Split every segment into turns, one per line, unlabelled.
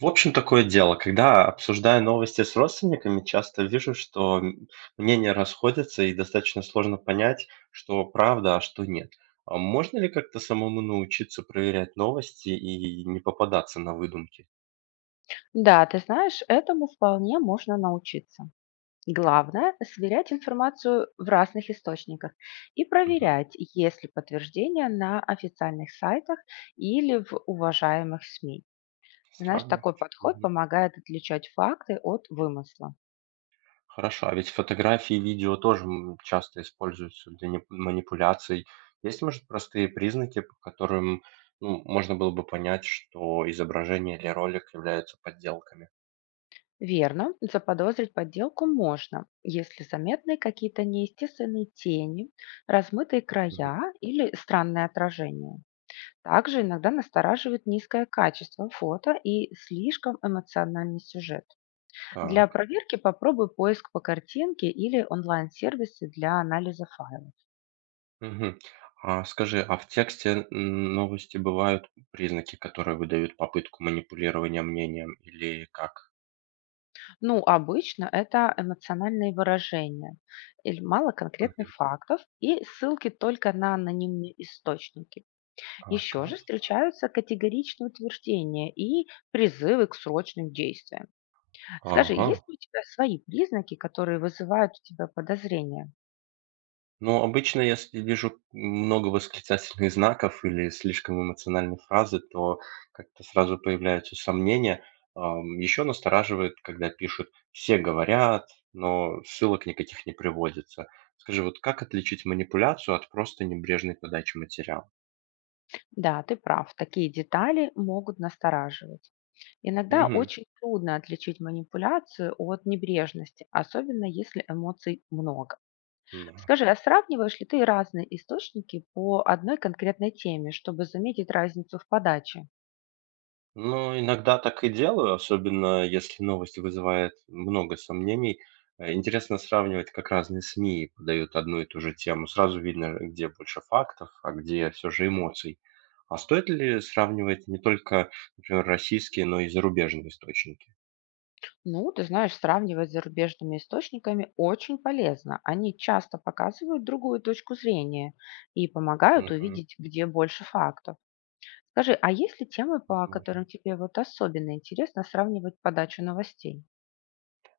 В общем, такое дело, когда обсуждаю новости с родственниками, часто вижу, что мнения расходятся, и достаточно сложно понять, что правда, а что нет. А можно ли как-то самому научиться проверять новости и не попадаться на выдумки?
Да, ты знаешь, этому вполне можно научиться. Главное — сверять информацию в разных источниках и
Мгм.
проверять, есть ли подтверждение на официальных сайтах или в уважаемых СМИ. Знаешь, такой
Сравнивать.
подход
Мгм.
помогает отличать факты от вымысла.
Хорошо, а ведь фотографии и видео тоже часто используются для манипуляций. Есть, может, простые признаки, по которым ну, можно было бы понять, что изображение или ролик являются подделками?
Верно, заподозрить подделку можно, если заметны какие-то неестественные тени, размытые края или странное отражение. Также иногда настораживает низкое качество фото и слишком эмоциональный сюжет. Для
Так.
проверки попробуй поиск по картинке или онлайн-сервисы для анализа файлов.
Мгм. А скажи, а в тексте н новости бывают признаки, которые выдают попытку манипулирования мнением, или как?
Ну, обычно это эмоциональные выражения, или мало конкретных
Мгм.
фактов и ссылки только на анонимные источники.
А,
Еще же
так.
встречаются категоричные утверждения и призывы к срочным действиям. Скажи,
Ага.
есть ли у тебя свои признаки, которые вызывают у тебя подозрения?
Ну, обычно, если вижу много восклицательных знаков или слишком эмоциональной фразы, то как-то сразу появляются сомнения. Еще настораживает, когда пишут "все говорят", но ссылок никаких не приводится. Скажи, вот как отличить манипуляцию от просто небрежной подачи материала?
Да, ты прав, такие детали могут настораживать. Иногда
Мгм.
очень трудно отличить манипуляцию от небрежности, особенно если эмоций много.
Да.
Скажи, а сравниваешь ли ты разные источники по одной конкретной теме, чтобы заметить разницу в подаче?
Ну, иногда так и делаю, особенно если новость вызывает много сомнений. Интересно сравнивать, как разные СМИ подают одну и ту же тему. Сразу видно, где больше фактов, а где все же эмоций. А стоит ли сравнивать не только, например, российские, но и зарубежные источники?
Ну, ты знаешь, сравнивать с зарубежными источниками очень полезно. Они часто показывают другую точку зрения и помогают
Мгм.
увидеть, где больше фактов. Скажи, а есть ли темы, по
Возможно.
которым тебе вот особенно интересно сравнивать подачу новостей?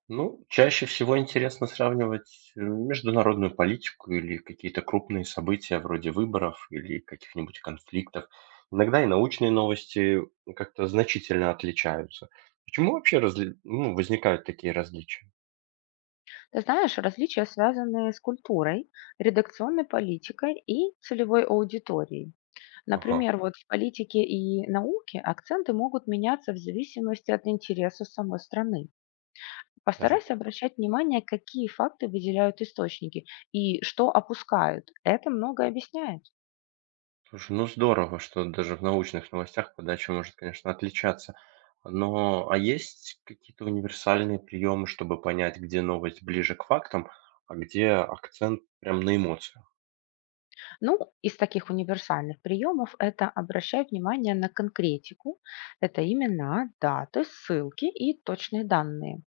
Ну, чаще всего интересно сравнивать, международную политику или какие-то крупные события вроде выборов или каких-нибудь конфликтов. Иногда и научные новости как-то значительно отличаются. Почему вообще разли ну, возникают такие различия?
Ты знаешь, различия связаны с культурой, редакционной политикой и целевой аудиторией.
Ага,
Например, вот в политике и науке акценты могут меняться в зависимости от интереса самой страны.
даже
Постарайся
так.
обращать внимание, какие факты выделяют источники и что опускают. Это многое объясняет.
Слушай, ну здорово, что даже в научных новостях подача может, конечно, отличаться. Но, а есть какие-то универсальные приемы, чтобы понять, где новость ближе к фактам, а где акцент прям на эмоциях?
Ну, из таких универсальных приемов это обращай внимание на конкретику, это имена, даты, ссылки и точные данные.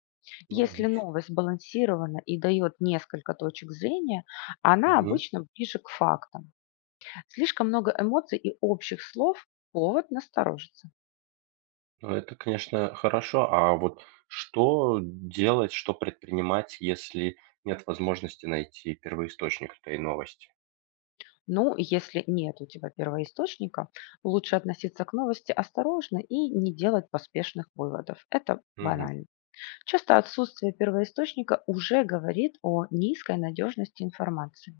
Ну,
Если
логично.
новость балансирована и дает несколько точек зрения, она
Мгм.
обычно ближе к фактам. Слишком много эмоций и общих слов — повод насторожиться.
Ну, это, конечно, хорошо. А вот что делать, что предпринимать, если нет возможности найти первоисточник этой новости?
Ну, если нет у тебя первоисточника, лучше относиться к новости осторожно и не делать поспешных выводов. Это
Мгм.
банально. Часто отсутствие первоисточника уже говорит о низкой надежности информации.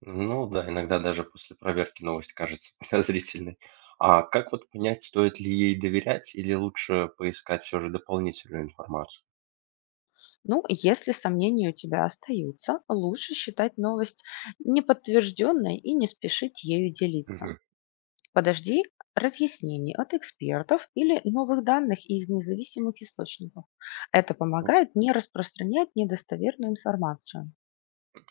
Ну да, иногда даже после проверки новость кажется подозрительной. А как вот понять, стоит ли ей доверять или лучше поискать все же дополнительную информацию?
Ну, если сомнения у тебя остаются, лучше считать новость неподтвержденной и не спешить ею делиться.
Мгм.
Подожди разъяснений от экспертов или новых данных из независимых источников. Это
Ну,
помогает не распространять недостоверную информацию.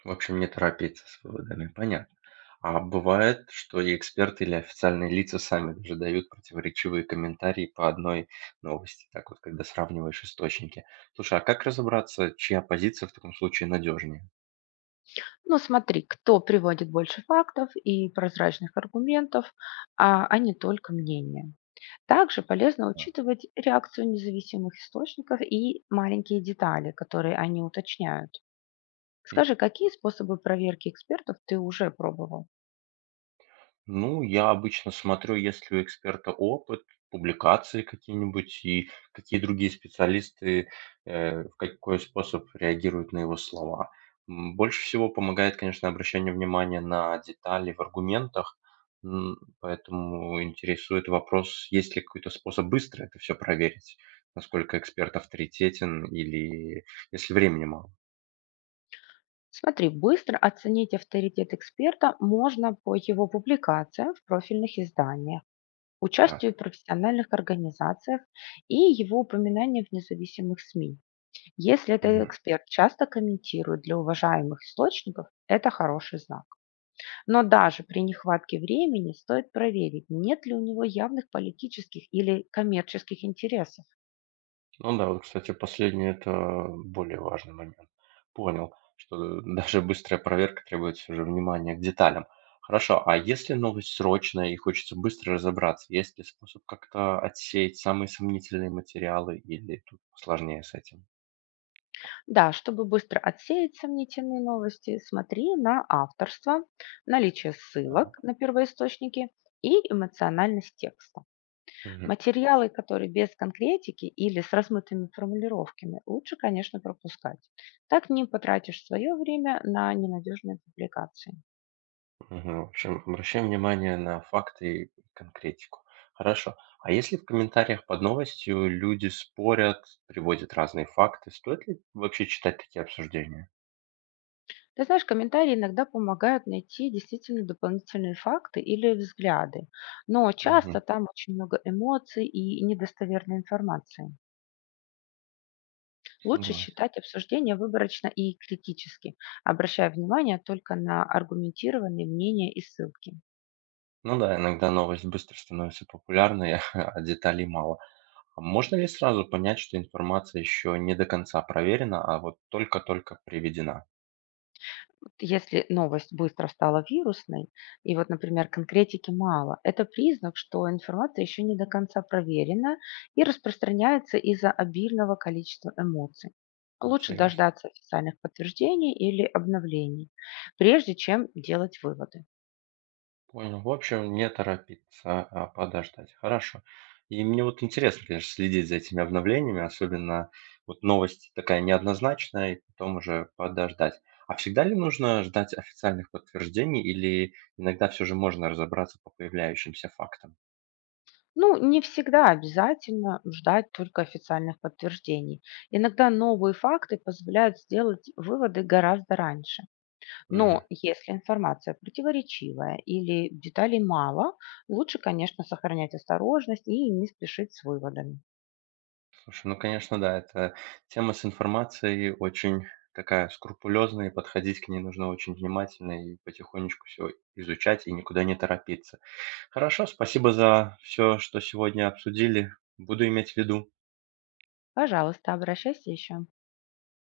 в общем, не торопиться с выводами. Понятно. А бывает, что и эксперты или официальные лица сами даже дают противоречивые комментарии по одной новости, так вот, когда сравниваешь источники. Слушай, а как разобраться, чья позиция в таком случае надежнее?
Ну, смотри, кто приводит больше фактов и прозрачных аргументов, а не только мнения. Также полезно
А.
учитывать реакцию независимых источников и маленькие детали, которые они уточняют. Скажи, какие способы проверки экспертов ты уже пробовал?
Ну, я обычно смотрю, есть ли у эксперта опыт, публикации какие-нибудь, и какие другие специалисты, в какой способ реагируют на его слова. Больше всего помогает, конечно, обращение внимания на детали в аргументах, поэтому интересует вопрос, есть ли какой-то способ быстро это все проверить, насколько эксперт авторитетен, или если времени мало.
Смотри, быстро оценить авторитет эксперта можно по его публикациям в профильных изданиях, участию
Так.
в профессиональных организациях и его упоминанию в независимых СМИ. Если этот эксперт часто комментирует для уважаемых источников, это хороший знак. Но даже при нехватке времени стоит проверить, нет ли у него явных политических или коммерческих интересов.
Ну да, вот, кстати, последний это более важный момент. Понял, что даже быстрая проверка требует всё же внимания к деталям. Хорошо, а если новость срочная и хочется быстро разобраться, есть ли способ как-то отсеять самые сомнительные материалы, или тут сложнее с этим?
Да, чтобы быстро отсеять сомнительные новости, смотри на авторство, наличие ссылок
Так.
на первоисточники и эмоциональность текста.
Мгм,
Материалы, которые без конкретики или с размытыми формулировками, лучше, конечно, пропускать. Так не потратишь свое время на ненадежные публикации.
мгм. В общем, обращаем внимание на факты и конкретику. Хорошо. А если в комментариях под новостью люди спорят, приводят разные факты, стоит ли вообще читать такие обсуждения?
Ты знаешь, комментарии иногда помогают найти действительно дополнительные факты или взгляды, но часто
Мгм.
там очень много эмоций и недостоверной информации. Лучше
Согласен.
считать обсуждение выборочно и критически, обращая внимание только на аргументированные мнения и ссылки.
Ну да, иногда новость быстро становится популярной, а деталей мало. А можно ли сразу понять, что информация еще не до конца проверена, а вот только-только приведена?
Если новость быстро стала вирусной, и вот, например, конкретики мало, это признак, что информация еще не до конца проверена и распространяется из-за обильного количества эмоций. Лучше
Интересно.
дождаться официальных подтверждений или обновлений, прежде чем делать выводы.
Понял. В общем, не торопиться, а подождать. Хорошо. И мне вот интересно, конечно, следить за этими обновлениями, особенно вот новость такая неоднозначная, и потом уже подождать. А всегда ли нужно ждать официальных подтверждений, или иногда все же можно разобраться по появляющимся фактам?
Ну, не всегда обязательно ждать только официальных подтверждений. Иногда новые факты позволяют сделать выводы гораздо раньше.
Мгм.
Но если информация противоречивая или деталей мало, лучше, конечно, сохранять осторожность и не спешить с выводами.
Слушай, ну, конечно, да, эта тема с информацией очень такая скрупулезная, и подходить к ней нужно очень внимательно и потихонечку все изучать и никуда не торопиться. Хорошо, спасибо за все, что сегодня обсудили. Буду иметь в виду.
Пожалуйста, обращайся еще.